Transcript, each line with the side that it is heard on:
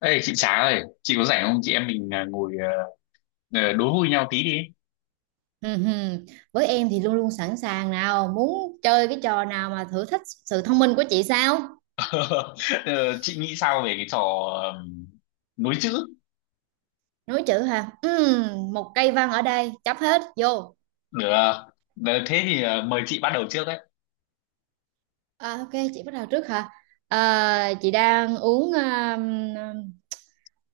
left: Ê chị Trá ơi, chị có rảnh không? Chị em mình ngồi đố vui nhau tí đi.
right: Ừ, hừ. Với em thì luôn luôn sẵn sàng, nào muốn chơi cái trò nào mà thử thách sự thông minh của chị sao?
left: Ờ, chị nghĩ sao về cái trò ờm, nối chữ?
right: Nối chữ hả? Ừ, một cây văn ở đây chấp hết vô.
left: Được. À? Thế thì mời chị bắt đầu trước đấy.
right: À, ok, chị bắt đầu trước hả? À, chị đang uống, à,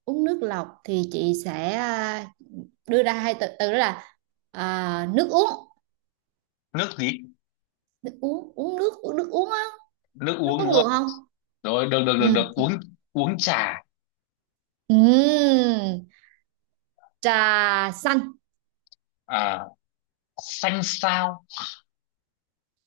right: uống nước lọc thì chị sẽ, à, đưa ra hai từ, từ đó là, à, nước uống.
left: Nước gì?
right: Nước uống, uống nước, uống nước uống á.
left: Nước
right: Nó
left: uống
right: có
left: đúng
right: ngược
left: không?
right: không?
left: Rồi được được được
right: Ừ.
left: được uống uống trà.
right: Ừ, trà xanh.
left: À, xanh sao?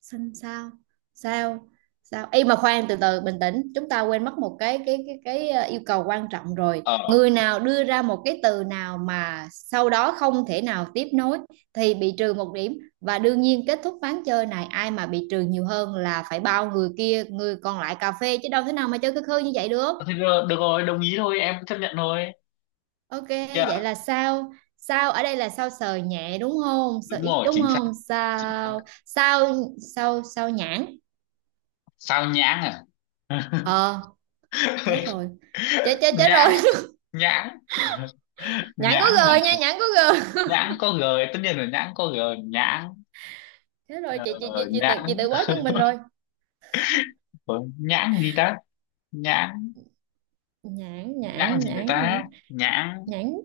right: Xanh sao? Sao sao. Ê mà khoan, từ từ bình tĩnh, chúng ta quên mất một cái yêu cầu quan trọng, rồi
left: Ờ
right: người nào đưa ra một cái từ nào mà sau đó không thể nào tiếp nối thì bị trừ một điểm, và đương nhiên kết thúc ván chơi này. Ai mà bị trừ nhiều hơn là phải bao người kia, người còn lại cà phê, chứ đâu thế nào mà chơi cơ khơi như vậy được.
left: Thế được, được rồi, đồng ý thôi, em chấp nhận thôi.
right: Ok, vậy
left: Dạ,
right: là sao? Sao ở đây là sao, sờ nhẹ đúng không, sờ
left: đúng
right: ít
left: rồi,
right: đúng
left: chính xác.
right: không.
left: Chính xác.
right: Sao, sao, sao. Sao nhãn.
left: Sao nhãng à?
right: Ờ, chết rồi, chết chết chết rồi.
left: Nhãng, nhãng,
right: Nhãn có
left: nhãng à?
right: g nha, nhãn có g.
left: Nhãn có g, tất nhiên là nhãn có g. Nhãn,
right: Chết rồi,
left: ờ,
right: chị chị chị chị tự
left: nhãn
right: chị tự bó chân mình rồi.
left: của nhãn gì ta? Nhãn,
right: Nhãn,
left: nhãn
right: nhãn,
left: gì được
right: nhãn,
left: ta?
right: nhãn,
left: Nhãn.
right: nhãn.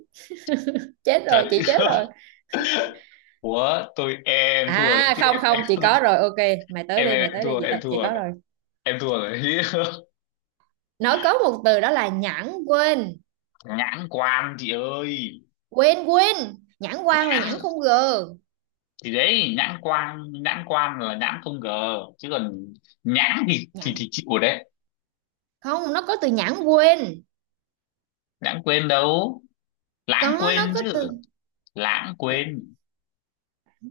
right: Chết rồi,
left: Trời.
right: chị chết rồi.
left: Của tôi em thua đấy
right: À,
left: chứ.
right: không,
left: em
right: không,
left: em
right: chị có rồi, ok. Mày tới
left: em
right: đi,
left: em
right: mày
left: em
right: tới đi.
left: thua, em
right: Chị
left: thua
right: có
left: rồi.
right: rồi.
left: Em thua rồi.
right: Nó có một từ đó là nhãn quên,
left: Nhãn quan chị ơi.
right: quên, quên. Nhãn quan là
left: Nhãn,
right: nhãn không g.
left: thì đấy, nhãn quan, nhãn quan là nhãn không g chứ còn nhãn thì
right: Nhãn
left: chịu rồi đấy.
right: không, nó có từ nhãn quên.
left: Nhãn quên đâu, lãng
right: Có, nó
left: quên
right: có
left: chứ.
right: từ
left: Lãng
right: nhãn
left: quên,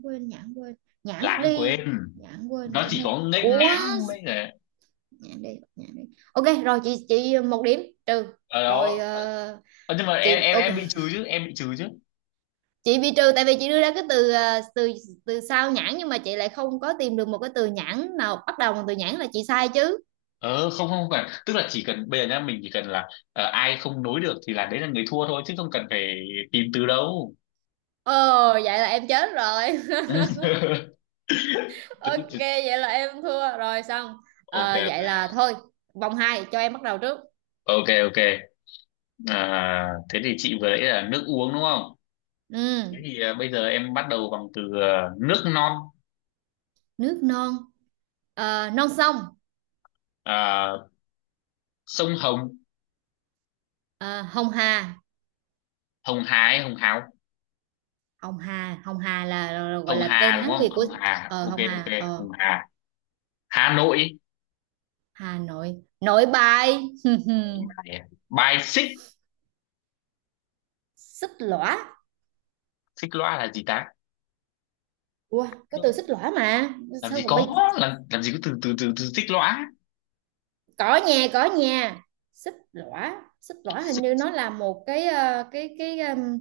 right: quên, nhãn quên. Nhãn
left: lãng quên.
right: đi, nhãn quên,
left: Nó
right: nhãn
left: chỉ
right: đi.
left: có nghênh
right: Ủa,
left: ngãng mới là
right: nhãn đi, bật nhãn đi. Ok rồi, chị một điểm trừ
left: ở
right: rồi.
left: đó.
right: Ờ,
left: Ờ, nhưng mà
right: chị ok,
left: em bị trừ chứ, em bị trừ chứ.
right: chị bị trừ tại vì chị đưa ra cái từ ờ, từ từ sau nhãn, nhưng mà chị lại không có tìm được một cái từ nhãn nào bắt đầu bằng từ nhãn là chị sai chứ.
left: Ờ Không không cần, tức là chỉ cần bây giờ nhá, mình chỉ cần là ờ, ai không nối được thì là đấy là người thua thôi, chứ không cần phải tìm từ đâu.
right: Ồ, vậy là em chết rồi. Ok, vậy là em thua rồi xong.
left: Ok,
right: Ờ, vậy là thôi, vòng 2 cho em bắt đầu trước.
left: ok ok. À, thế thì chị vừa nãy là nước uống đúng không?
right: Ừ,
left: Thế thì bây giờ em bắt đầu bằng từ nước non.
right: nước non. Ờ, non sông.
left: À, sông Hồng.
right: Ờ, hồng hà,
left: Hồng Hà hay Hồng Hào?
right: hồng hà. Hồng hà là gọi
left: Hồng
right: là
left: Hà
right: tên Hán
left: đúng không?
right: Việt của,
left: Hồng Hà, ok
right: hồng
left: ok,
right: hà. Ờ,
left: Hồng Hà. Hà Nội.
right: Hà Nội. Nội Bài.
left: Bài xích.
right: Xích lõa.
left: Xích loa là gì ta?
right: Ủa có từ
left: Đúng.
right: xích lõa mà
left: Làm gì
right: sao còn
left: có,
right: bây?
left: làm gì có từ từ từ từ xích lõa.
right: Có nhà, có nhà. Xích lõa, xích lõa hình
left: Xích,
right: như nó là một cái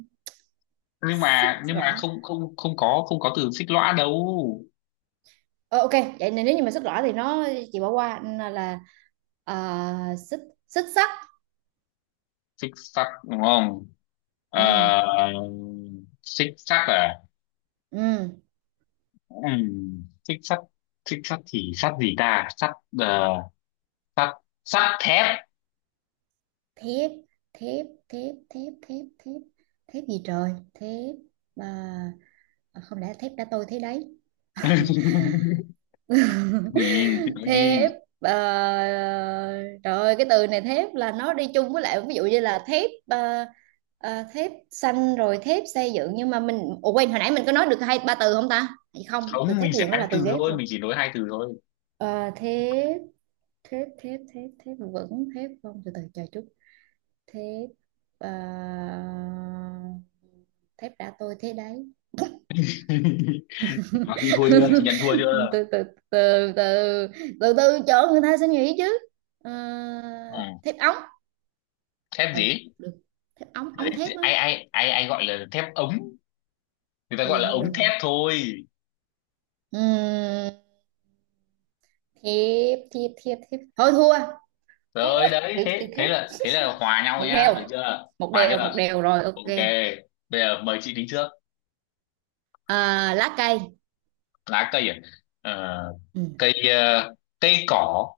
left: nhưng
right: xích
left: mà
right: lõa.
left: không, không không có, không có từ xích lõa đâu.
right: Ờ, ok, vậy nên nếu như mà xích lõa thì nó, chị bỏ qua là xích xích sắt.
left: Xích sắt đúng không?
right: Ừ,
left: Ờ, xích sắt à?
right: ừ.
left: Xích sắt. Xích sắt thì sắt gì ta? Sắt, ờ, sắt, sắt thép.
right: Thép, thép, thép, thép, thép, thép, thép gì trời. Thép. À, à, không lẽ thép đã tôi thế đấy.
left: Thì chị nói đi.
right: Thép, ờ, trời ơi, cái từ này thép là nó đi chung với lại, ví dụ như là thép, thép xanh rồi thép xây dựng, nhưng mà mình, ủa quên, hồi nãy mình có nói được hai ba từ không ta? Hay không, từ
left: Không,
right: thép
left: mình
right: xây
left: sẽ
right: dựng đó
left: hai
right: là từ
left: từ
right: ghép
left: thôi,
right: rồi.
left: mình chỉ nói hai từ thôi.
right: Ờ, thép, thép, thép, thép, thép, vẫn thép không? Từ từ chờ chút. Thép, ờ, thép đã tôi thế đấy.
left: Đó, chị thua chưa, chị nhận thua chưa?
right: Từ từ, từ từ, từ từ, chỗ người ta sẽ nghĩ chứ. Ờ,
left: Ừ.
right: thép ống.
left: Thép
right: Ừ,
left: gì?
right: được. Thép ống,
left: Đấy,
right: ống thép á.
left: ai ai ai ai gọi là thép ống? Người ta
right: Ờ
left: gọi
right: Giờ
left: là
right: không được
left: ống thép
right: hả?
left: thôi.
right: Ừm, Thiếp, thiếp, thiếp, thiếp, thôi thua. Chán
left: Rồi
right: quá,
left: đấy,
right: từ từ,
left: thế
right: thiếp.
left: thế là hòa nhau
right: một
left: nhá,
right: đều
left: được chưa?
right: một
left: Hòa chưa?
right: đều, một đều rồi, ok.
left: Ok. Bây giờ mời chị đi trước.
right: À, lá cây.
left: Lá cây à? Ờ,
right: Ừ,
left: cây cây cỏ.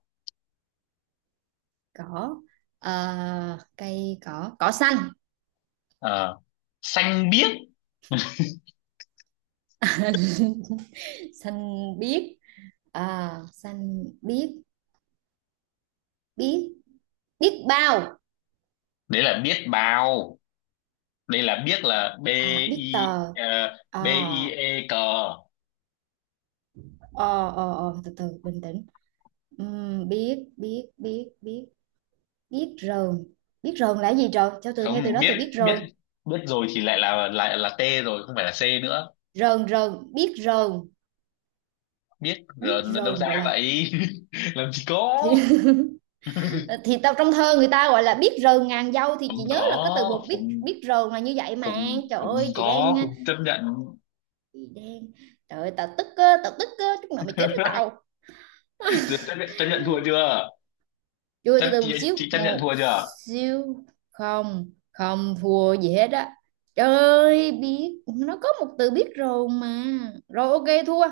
right: cỏ. Ờ, cây cỏ. Cỏ xanh.
left: Ờ, xanh biếc.
right: Xanh biếc. À, xanh biếc. Biếc, biếc bao.
left: Đấy là biết bao. Đây là biết, là b,
right: À, biết
left: i,
right: tờ.
left: ờ,
right: À,
left: b i e cờ.
right: ờ, từ từ, bình tĩnh. Biết, biết, biết, biết, biết rờn. Biết rờn là cái gì trời? Cho từ nghe từ
left: Không
right: đó,
left: biết,
right: từ biết
left: biết,
right: rờn.
left: biết rồi thì lại là t rồi, không phải là c nữa.
right: Rờn, rờn, biết rờn.
left: Biết
right: Biết
left: rồi đâu
right: rờn gọi
left: ra
right: là.
left: vậy? Làm gì có.
right: Thì, thì tao, trong thơ người ta gọi là biết rờn ngàn dâu, thì
left: Không
right: chị nhớ là cái từ
left: có,
right: một biết
left: không,
right: biết rờn là như vậy mà.
left: không
right: Trời
left: không
right: ơi,
left: có, không chấp nhận.
right: chị đang trời ơi, tao tức á, chút nào mày chết với tao.
left: Duyệt, chấp nhận thua chưa?
right: Chui, từ
left: Chấp
right: từ một xíu.
left: chị chấp nhận
right: Một
left: thua chưa?
right: xíu. Không, không thua gì hết á. Trời. Biết. Nó có một từ biết rồi mà. Rồi ok, thua.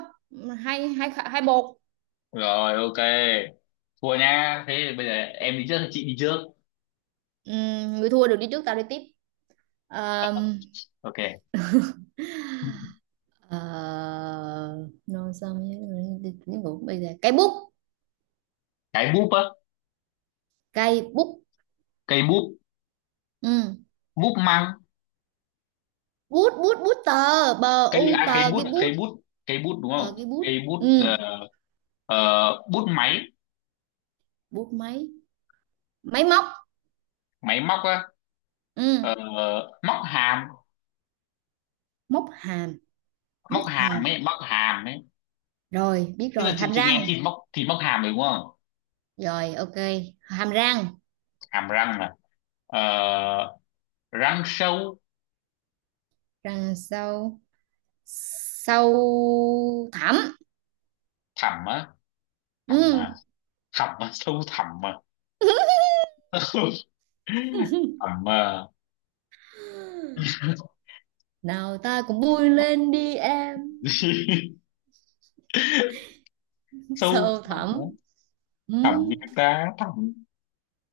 right: Hai, hai, hai một.
left: Rồi ok, thua nha. Thế thì bây giờ em đi trước hay chị đi trước?
right: Người thua được đi trước, tao đi tiếp. Ờm,
left: Ok.
right: ờ, Nói sao tiếng Ngữ bây giờ. Cây bút.
left: Cái bút á.
right: Cây bút.
left: Cây bút.
right: Ừ.
left: Bút măng.
right: Bút, bút, bút tờ, bờ
left: Cây
right: u
left: à, cây
right: tờ,
left: bút,
right: cái bút.
left: cây bút, cây bút đúng
right: Ờ,
left: không,
right: cái
left: cây
right: bút. Ừ.
left: bút. Ờ, ờ, bút máy.
right: Bút máy. Máy móc.
left: Máy móc á.
right: Ừ.
left: Ờ, móc hàm.
right: Móc hàm. Móc
left: Móc
right: hàm.
left: hàm ấy, móc hàm ấy.
right: Rồi biết
left: Tức là
right: rồi, hàm
left: chị nghe
right: răng.
left: thì móc, thì móc hàm rồi đúng không?
right: Rồi ok, hàm răng.
left: Hàm răng này. Ờ, răng sâu.
right: Răng sâu. Sâu thẳm.
left: Thẳm á? Thẳm
right: Ừ.
left: à? Thẳm à, sâu thẳm à? Thẳm à.
right: Nào ta cùng vui lên đi em.
left: Sâu
right: Sâu
left: thẳm á.
right: thẳm. Ừ.
left: Thẳm gì ta, thẳm?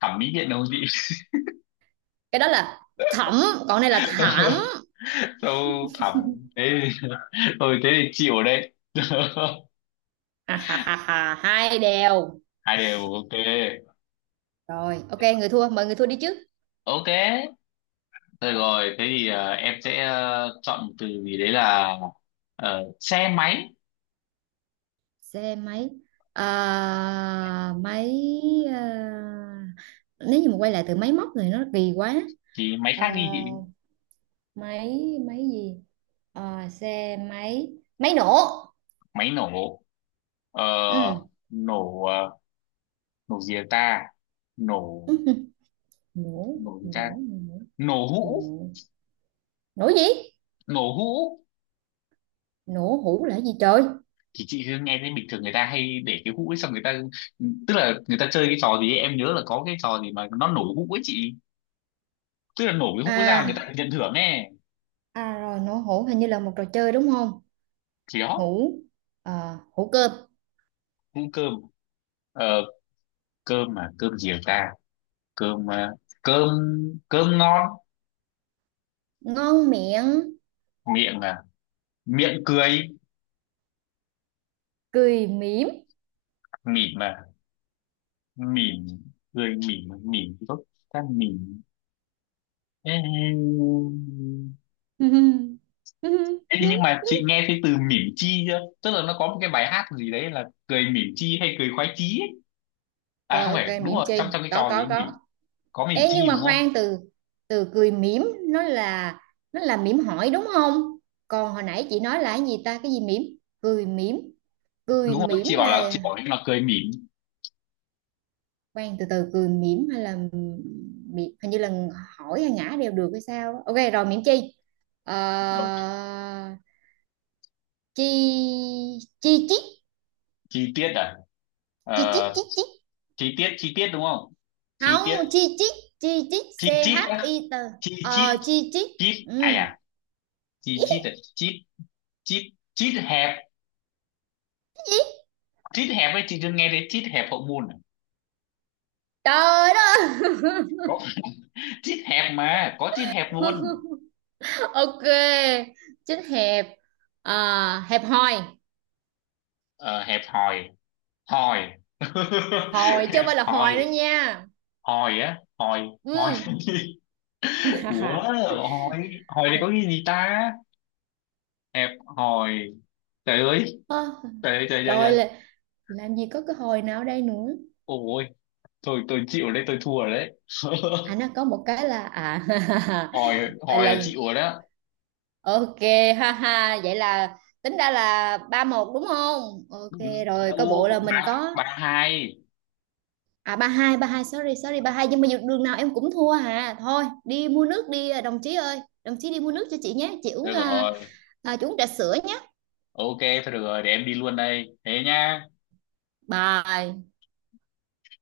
left: Thẩm mỹ viện đâu chị.
right: Cái đó là thẳm, còn đây là thảm.
left: Sâu thẳm. Thế thôi, thế thì chịu đấy.
right: À, ha, ha, ha, 2-2.
left: Hai đều, ok.
right: Rồi ok, người thua, mời người thua đi chứ.
left: Ok rồi, rồi thế thì em sẽ chọn một từ gì đấy là xe máy.
right: Xe máy. À, máy, à, nếu như mà quay lại từ máy móc thì nó kỳ quá.
left: Thì máy
right: À,
left: khác đi chị.
right: máy, máy gì? Ờ, xe máy. Máy nổ.
left: Máy nổ. Ờ,
right: Ừ.
left: nổ, ờ, nổ gì ta? Nổ,
right: Nổ,
left: nổ gì ta?
right: nổ, nổ,
left: Nổ hũ.
right: nổ. Nổ gì?
left: Nổ hũ.
right: Nổ hũ là gì trời?
left: Thì chị cứ nghe thấy bình thường người ta hay để cái hũ ấy xong người ta, tức là người ta chơi cái trò gì ấy, em nhớ là có cái trò gì mà nó nổ hũ ấy chị. Tức là nổ cái hũ ấy ra là người ta
right: à
left: được nhận thưởng nè.
right: à rồi, nổ hũ hình như là một trò chơi đúng không?
left: Thì đó.
right: Hũ. Ờ, hũ cơm.
left: Hũ cơm. Ờ, cơm mà cơm gì ta? Cơm, ờ, cơm, cơm ngon.
right: Ngon miệng.
left: Miệng à? Miệng cười.
right: Cười mỉm.
left: Mỉm à? Mỉm, cười mỉm, mỉm tốt, ta mỉm. Ê, ê, nhưng mà chị nghe thấy từ mỉm chi chưa, tức là nó có một cái bài hát gì đấy là cười mỉm chi hay cười khoái chí ấy. À
right: Rồi
left: không
right: ok,
left: phải, đúng
right: mỉm
left: rồi, trong
right: chi
left: trong cái
right: có,
left: trò gì
right: có,
left: ấy, mỉm.
right: có.
left: Có mỉm
right: Ê nhưng
left: chi đúng
right: mà
left: không?
right: khoan, từ từ, cười mỉm nó là, mỉm hỏi đúng không? Còn hồi nãy chị nói là cái gì ta, cái gì mỉm? Cười mỉm. Cười
left: Đúng rồi,
right: mỉm là,
left: chị bảo là cười mỉm.
right: khoan, từ từ cười mỉm hay là mỉm, hình như là hỏi hay ngã đều được hay sao? Á. Ok rồi, mỉm chi? Ờ, chi. Chi chít,
left: Chi tiết à?
right: chi chít,
left: Ờ,
right: chi chít.
left: chi tiết, chi tiết đúng không? Chi tiết.
right: Không, chi chít, chi chít,
left: Chi
right: c
left: chít
right: h
left: á?
right: i t
left: Chi chít,
right: Chi chít.
left: chít à? À,
right: Ừ.
left: chi chít à, chít, chít. Chít hẹp.
right: Cái gì?
left: Chít hẹp ấy, chị chưa nghe thấy chít hẹp hậu môn à?
right: Trời đất
left: Có chít hẹp mà, có chít hẹp luôn.
right: ơi! Ok, chích hẹp. À, hẹp hòi.
left: Ờ, hẹp hòi. Hồi.
right: Hòi chứ
left: Em
right: không phải là hồi nữa
left: hồi,
right: nha.
left: hồi á, hồi,
right: Ừ.
left: hồi. Ủa, hồi, hồi thì có cái gì ta? Hẹp, hồi, trời ơi,
right: Ơ,
left: trời trời trời
right: rồi
left: trời.
right: là làm gì có cái hồi nào ở đây nữa.
left: Ôi thôi, tôi chịu, ở đây tôi thua rồi đấy.
right: À, nó có một cái là, à,
left: Hồi, hồi
right: là,
left: là chịu rồi đó.
right: ok. Ha ha, vậy là tính ra là 3-1 đúng không? Ok
left: Đúng.
right: rồi, coi bộ là
left: Đâu,
right: mình
left: ba
right: có,
left: ba hai.
right: à, 3-2, ba hai, sorry, sorry, ba hai, nhưng mà dù đường nào em cũng thua hả. Thôi đi mua nước đi, à, đồng chí ơi. Đồng chí đi mua nước cho chị nhé, chị uống,
left: Được
right: à,
left: rồi,
right: à, chị uống trà sữa nhé.
left: ok. Thôi được rồi, để em đi luôn đây thế nhá.
right: Bye.